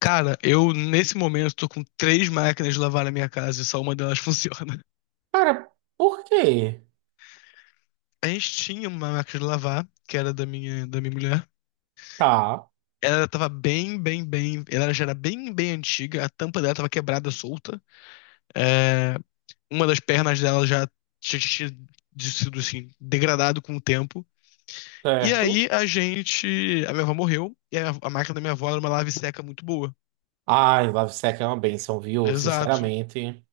Cara, eu nesse momento tô com 3 máquinas de lavar na minha casa e só uma delas funciona. Cara, por quê? A gente tinha uma máquina de lavar, que era da minha mulher. Tá, Ela tava bem, bem, bem. Ela já era bem, bem antiga. A tampa dela tava quebrada, solta. É, uma das pernas dela já tinha tinha sido assim, degradado com o tempo. E certo. aí a gente. A minha avó morreu. E a máquina da minha avó era uma lave seca muito boa. Ai, LiveSec é uma benção, viu? Exato. Sinceramente.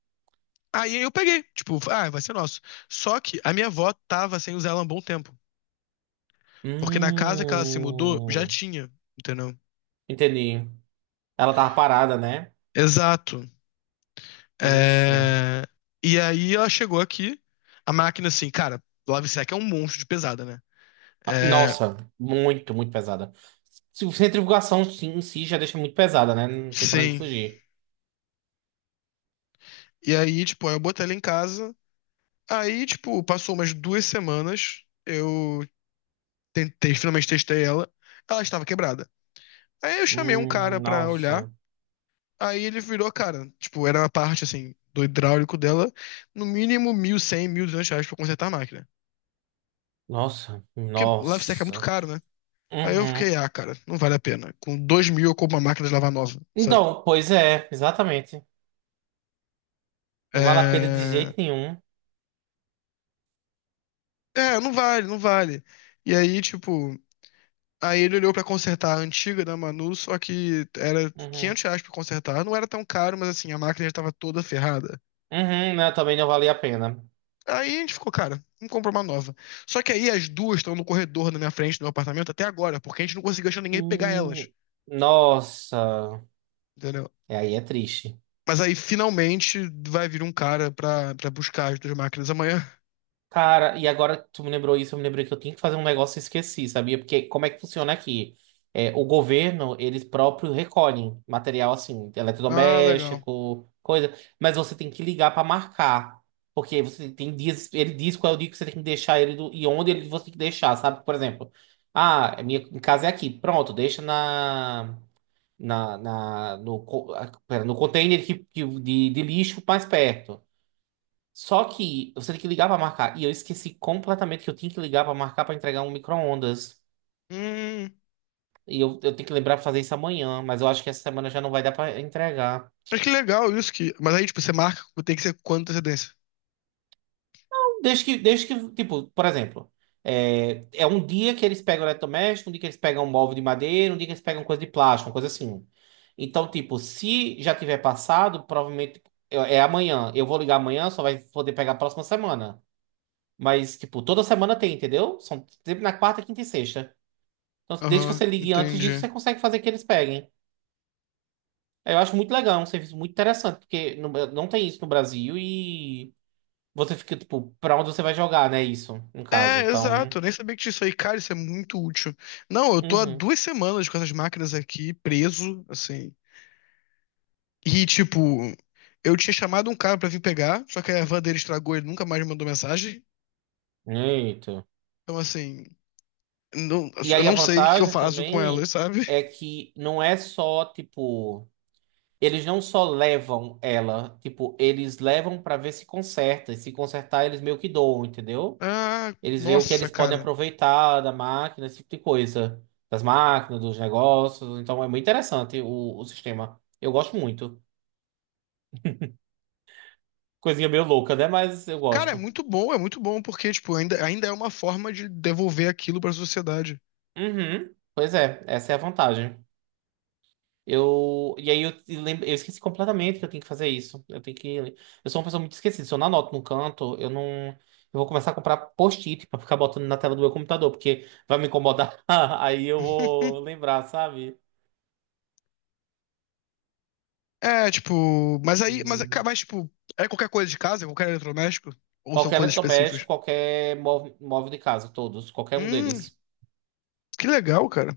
Aí eu peguei. Tipo, ah, vai ser nosso. Só que a minha avó tava sem usar ela há um bom tempo. Porque na casa que ela se mudou, já Hum. tinha, entendeu? Entendi. Ela tava parada, né? Exato. Ixi. É. E aí ela chegou aqui, a máquina assim, cara, Lovesac é um monstro de pesada, né? Ah, É, nossa, muito, muito pesada. Centrifugação sim, em si já deixa muito pesada, né? Não tem pra onde sim. fugir. E aí, tipo, eu botei ela em casa. Aí, tipo, passou umas 2 semanas, eu tentei, finalmente testei ela. Ela estava quebrada. Aí eu chamei um cara pra olhar. Nossa. Aí ele virou, cara, tipo, era uma parte, assim, do hidráulico dela, no mínimo 1.100, 200 reais pra consertar a máquina. Nossa, Porque Lovesac é muito nossa. caro, né? Aí eu Uhum. fiquei, ah, cara, não vale a pena. Com 2 mil eu compro uma máquina de lavar nova, sabe? Então, pois é, exatamente. Não vale a pena de É, jeito nenhum. é, não vale, não vale. E aí, tipo, aí ele olhou pra consertar a antiga da Manu, só que era Uhum. 500 reais pra consertar. Não era tão caro, mas assim, a máquina já tava toda ferrada. Uhum, né? Também não valia a pena. Aí a gente ficou, cara, vamos comprar uma nova. Só que aí as 2 estão no corredor na minha frente, no meu apartamento, até agora, porque a gente não conseguiu achar ninguém pra pegar elas, Hum, nossa, entendeu? é, aí é triste. Mas aí finalmente vai vir um cara pra, buscar as 2 máquinas amanhã. Cara, e agora que tu me lembrou isso, eu me lembrei que eu tinha que fazer um negócio e esqueci, sabia? Porque como é que funciona aqui? É, o governo, eles próprios recolhem material assim, Ah, legal. eletrodoméstico, coisa, mas você tem que ligar pra marcar. Porque você tem dias, ele diz qual é o dia que você tem que deixar ele e onde ele você tem que deixar, sabe? Por exemplo, ah, minha casa é aqui, pronto, deixa na. Pera, no container de lixo mais perto. Só que você tem que ligar para marcar. E eu esqueci completamente que eu tinha que ligar para marcar para entregar um micro-ondas. Hum, E eu tenho que lembrar para fazer isso amanhã, mas eu acho que essa semana já não vai dar para entregar. Mas que legal isso que. Mas aí, tipo, você marca, tem que ser com quanta antecedência? Desde que, tipo, por exemplo, é um dia que eles pegam eletrodoméstico, um dia que eles pegam um móvel de madeira, um dia que eles pegam coisa de plástico, uma coisa assim. Então, tipo, se já tiver passado, provavelmente é amanhã. Eu vou ligar amanhã, só vai poder pegar a próxima semana. Mas, tipo, toda semana tem, entendeu? São sempre na quarta, quinta e sexta. Então, desde que Aham, você ligue antes disso, entendi. você consegue fazer que eles peguem. Eu acho muito legal, é um serviço muito interessante, porque não tem isso no Brasil e você fica, tipo, pra onde você vai jogar, né? Isso, no caso. É, Então. exato. Eu nem sabia que tinha isso aí, cara, isso é muito útil. Não, eu tô há Uhum. 2 semanas com essas máquinas aqui, preso, assim. E, tipo, eu tinha chamado um cara pra vir pegar, só que a van dele estragou, e ele nunca mais me mandou mensagem. Eita. Então, assim, não- E eu aí a não sei o que eu vantagem faço com elas, também sabe? é que não é só, tipo. Eles não só levam ela, tipo, eles levam pra ver se conserta. E se consertar, eles meio que doam, entendeu? Ah, Eles veem o que nossa, eles podem cara. aproveitar da máquina, esse tipo de coisa. Das máquinas, dos negócios. Então é muito interessante o sistema. Eu gosto muito. Coisinha meio louca, né? Mas eu Cara, gosto. É muito bom, porque, tipo, ainda, ainda é uma forma de devolver aquilo pra sociedade. Uhum. Pois é, essa é a vantagem. Eu, e aí eu, te lem- Eu esqueci completamente que eu tenho que fazer isso. Eu tenho que. Eu sou uma pessoa muito esquecida. Se eu não anoto num canto, eu não. Eu vou começar a comprar post-it pra ficar botando na tela do meu computador, porque vai me incomodar. Aí eu vou lembrar, sabe? É, tipo, mas aí, mas tipo, é qualquer coisa de casa, é qualquer eletrodoméstico? Ou são Qualquer coisas específicas? eletrodoméstico, qualquer móvel de casa, todos, qualquer um Hum, deles. que legal, cara.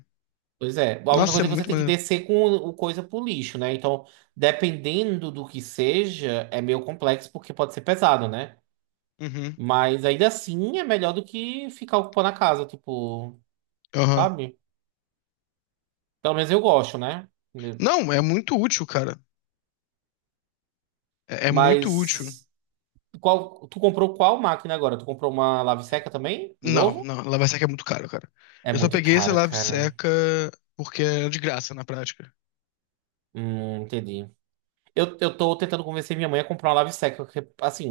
Pois é. A única Nossa, é coisa é que você muito tem que maneiro. descer com o coisa pro lixo, né? Então, dependendo do que seja, é meio complexo porque pode ser pesado, né? Uhum, Mas ainda assim é melhor do que ficar ocupando a casa, tipo, aham. sabe? Pelo menos eu gosto, né? Né? Não, é muito útil, cara. É, muito útil. Mas tu comprou qual máquina agora? Tu comprou uma lave seca também? De Não, novo? não, lava-seca é muito caro, cara. É Eu só muito peguei esse caro, cara. lava-seca porque é de graça na prática. Entendi. Eu tô tentando convencer minha mãe a comprar uma Lave-Seca, porque, assim,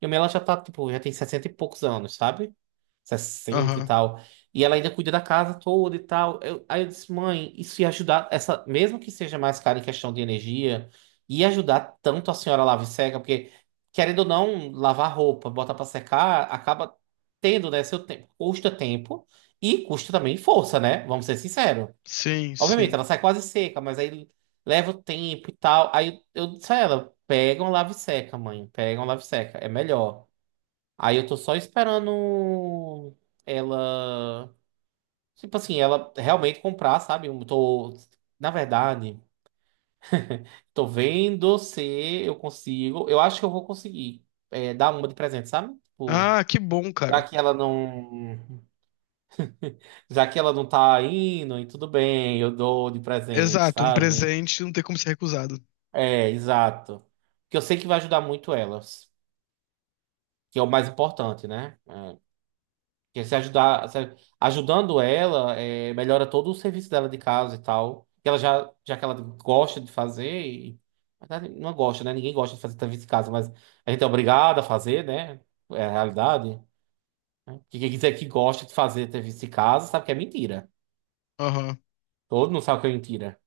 minha mãe ela já tá, tipo, já tem 60 e poucos anos, sabe? Sessenta e Aham. tal. E ela ainda cuida da casa toda e tal. Aí eu disse, mãe, isso ia ajudar, essa, mesmo que seja mais caro em questão de energia, ia ajudar tanto a senhora Lave-Seca, porque, querendo ou não, lavar roupa, botar pra secar, acaba tendo, né, seu tempo. Custa tempo e custa também força, né? Vamos ser sinceros. Sim, Obviamente, sim. ela sai quase seca, mas aí leva o tempo e tal. Aí eu disse a ela: pega um lave seca, mãe. Pega um lave seca. É melhor. Aí eu tô só esperando ela. Tipo assim, ela realmente comprar, sabe? Eu tô. Na verdade, tô vendo se eu consigo. Eu acho que eu vou conseguir dar uma de presente, sabe? Tipo, Ah, que bom, já cara. que ela não. Já que ela não tá indo, e tudo bem, eu dou de presente, Exato, um sabe? presente não tem como ser recusado. É, exato. Que eu sei que vai ajudar muito elas, que é o mais importante, né? É, que se ajudar, ajudando ela, melhora todo o serviço dela de casa e tal. Que ela já que ela gosta de fazer, e, na verdade, não gosta, né? Ninguém gosta de fazer serviço de casa, mas a gente é obrigado a fazer, né? É a realidade. Né? Que quem quiser que gosta de fazer serviço de casa sabe que é mentira. Aham, Todo mundo sabe que é mentira.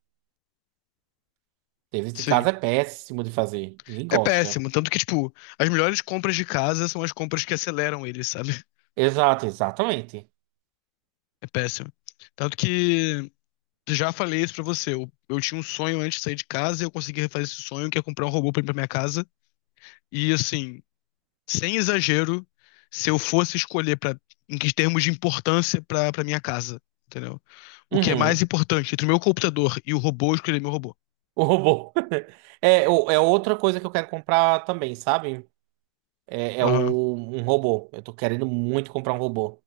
Serviço de casa sim. é péssimo de fazer. Ninguém É gosta. péssimo. Tanto que, tipo, as melhores compras de casa são as compras que aceleram ele, sabe? Exato, exatamente. É péssimo. Tanto que, já falei isso pra você. Eu tinha um sonho antes de sair de casa e eu consegui refazer esse sonho, que é comprar um robô pra ir pra minha casa. E, assim, sem exagero, se eu fosse escolher pra, em que termos de importância pra, pra minha casa, entendeu? O que é mais Uhum. importante entre o meu computador e o robô, eu escolheria meu robô. O robô. É, é outra coisa que eu quero comprar também, sabe? Aham, Um robô. Eu tô querendo muito comprar um robô.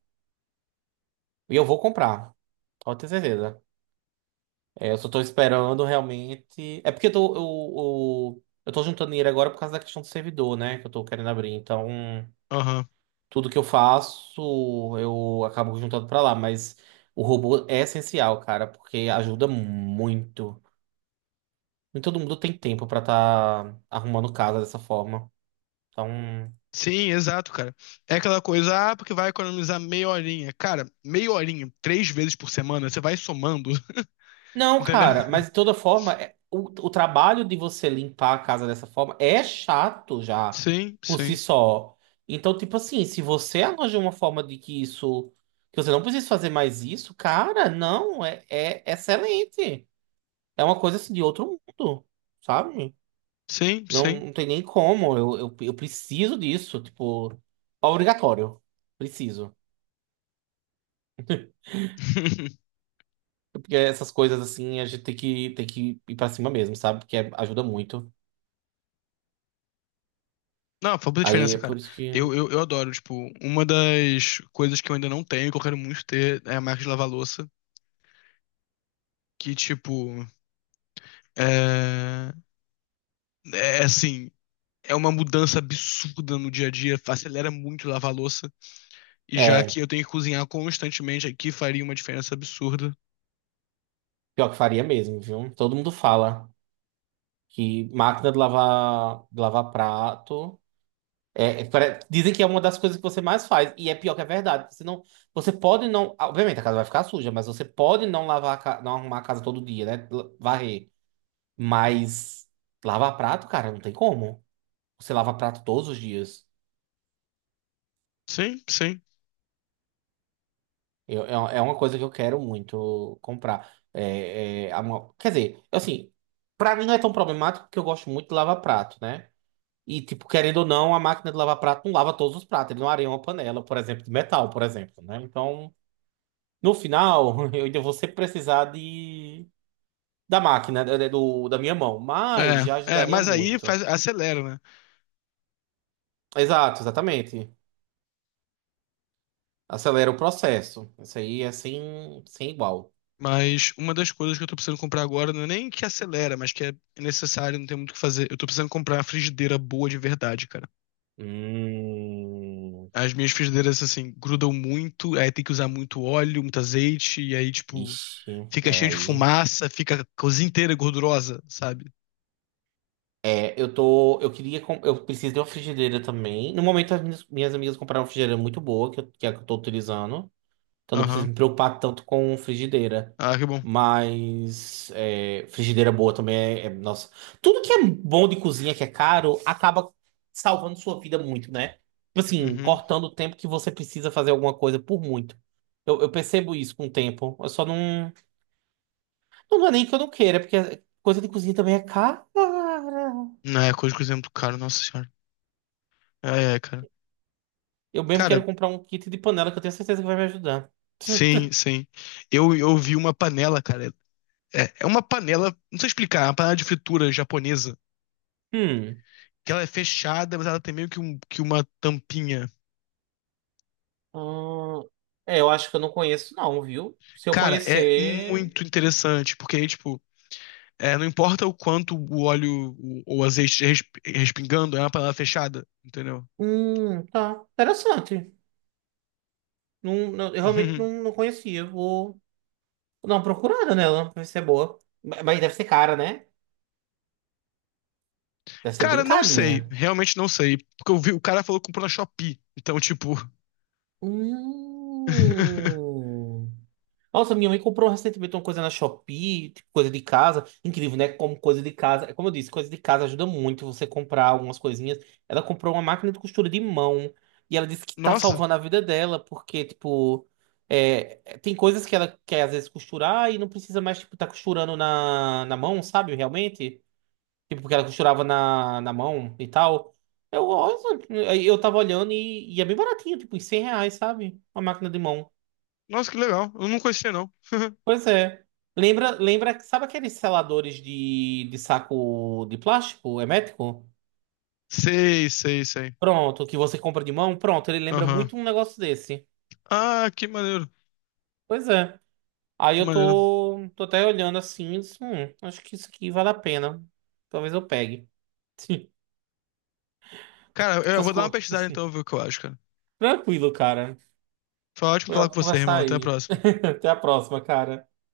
E eu vou comprar, pode ter certeza. É, eu só tô esperando realmente. É porque eu tô juntando dinheiro agora por causa da questão do servidor, né? Que eu tô querendo abrir. Então, aham. tudo que eu faço, eu acabo juntando pra lá. Mas o robô é essencial, cara, porque ajuda muito. Nem todo mundo tem tempo pra tá arrumando casa dessa forma. Então. Sim, exato, cara. É aquela coisa, ah, porque vai economizar meia horinha. Cara, meia horinha, 3 vezes por semana, você vai somando, Não, entendeu? cara, mas de toda forma, o trabalho de você limpar a casa dessa forma é chato já, Sim, por si sim, só. Então, tipo assim, se você arranja uma forma de que isso, que você não precisa fazer mais isso, cara, não, é excelente. É uma coisa assim de outro mundo, sabe? sim, Não, sim. não tem nem como, eu preciso disso, tipo, obrigatório, preciso. Porque essas coisas assim, a gente tem que ir pra cima mesmo, sabe? Porque ajuda muito. Não, faz muita Aí diferença, é por cara. isso que. Eu adoro, tipo, uma das coisas que eu ainda não tenho, que eu quero muito ter, é a máquina de lavar louça, que, tipo, é, é assim, é uma mudança absurda no dia a dia, acelera muito lavar louça, e já É, que eu tenho que cozinhar constantemente aqui, faria uma diferença absurda. pior que faria mesmo, viu? Todo mundo fala que máquina de lavar prato. Dizem que é uma das coisas que você mais faz. E é pior que é verdade. Você pode não. Obviamente, a casa vai ficar suja, mas você pode não lavar, não arrumar a casa todo dia, né? Varrer. Mas lavar prato, cara, não tem como. Você lava prato todos os dias. Sim, sim. É uma coisa que eu quero muito comprar. Quer dizer, assim, pra mim não é tão problemático porque eu gosto muito de lavar prato, né? E, tipo, querendo ou não, a máquina de lavar prato não lava todos os pratos. Ele não areia uma panela, por exemplo, de metal, por exemplo, né? Então, no final, eu ainda vou sempre precisar de... da máquina, da minha mão. Mas já É, ajudaria mas aí muito. faz, acelera, né? Exato, exatamente. Acelera o processo. Isso aí é sem igual. Mas uma das coisas que eu tô precisando comprar agora não é nem que acelera, mas que é necessário, não tem muito o que fazer. Eu tô precisando comprar uma frigideira boa de verdade, cara. Hum... As minhas frigideiras, assim, grudam muito, aí tem que usar muito óleo, muito azeite, e aí, tipo, Ixi, fica é cheio de aí. fumaça, fica a cozinha inteira gordurosa, sabe? É, eu tô. Eu queria. Eu preciso de uma frigideira também. No momento, as minhas amigas compraram uma frigideira muito boa, que, que é a que eu tô utilizando. Então não preciso Aham. me preocupar tanto com frigideira. Ah, que bom. Mas é, frigideira boa também é. Nossa. Tudo que é bom de cozinha, que é caro, acaba salvando sua vida muito, né? Tipo assim, Uhum. cortando o tempo que você precisa fazer alguma coisa por muito. Eu percebo isso com o tempo. Eu só não. Não, não é nem que eu não queira, porque coisa de cozinha também é cara. Não, é coisa que cozinha muito caro, nossa senhora. É, cara. Eu mesmo Cara, quero comprar um kit de panela que eu tenho certeza que vai me ajudar. sim, sim. Eu vi uma panela, cara. É, uma panela, não sei explicar, é uma panela de fritura japonesa. Hum. Que ela é fechada, mas ela tem meio que, que uma tampinha. Hum, eu acho que eu não conheço, não, viu? Se eu Cara, é conhecer. muito interessante, porque aí, tipo, é, não importa o quanto o óleo ou o azeite respingando, é uma panela fechada, entendeu? Tá. Interessante. Não, eu realmente não, não conhecia. Vou dar uma procurada nela pra ver se é boa. Mas deve ser cara, né? Deve ser bem Cara, não sei, carinha. realmente não sei. Porque eu vi, o cara falou que comprou na Shopee. Então, tipo. Hum. Nossa, minha mãe comprou recentemente uma coisa na Shopee, tipo, coisa de casa. Incrível, né? Como coisa de casa. Como eu disse, coisa de casa ajuda muito você comprar algumas coisinhas. Ela comprou uma máquina de costura de mão. E ela disse que tá Nossa, salvando a vida dela, porque, tipo, tem coisas que ela quer às vezes costurar e não precisa mais, tipo, tá costurando na mão, sabe? Realmente. Tipo, porque ela costurava na mão e tal. Eu, eu tava olhando e é bem baratinho, tipo, em R$ 100, sabe? Uma máquina de mão. nossa, que legal. Eu não conhecia, não. Pois é. Lembra, lembra, sabe aqueles seladores de saco de plástico hermético? Sei, sei, sei. Pronto, que você compra de mão? Pronto, ele lembra Aham. muito um negócio desse. Ah, que maneiro, Pois é. Aí que eu maneiro. tô até olhando assim, e disse, acho que isso aqui vale a pena. Talvez eu pegue. Cara, eu Essas vou dar uma pesquisada coisas. então, ver o que eu acho, cara. Tranquilo, cara. Foi ótimo Foi falar com ótimo você, conversar irmão. Até a aí. próxima. Até a próxima, cara.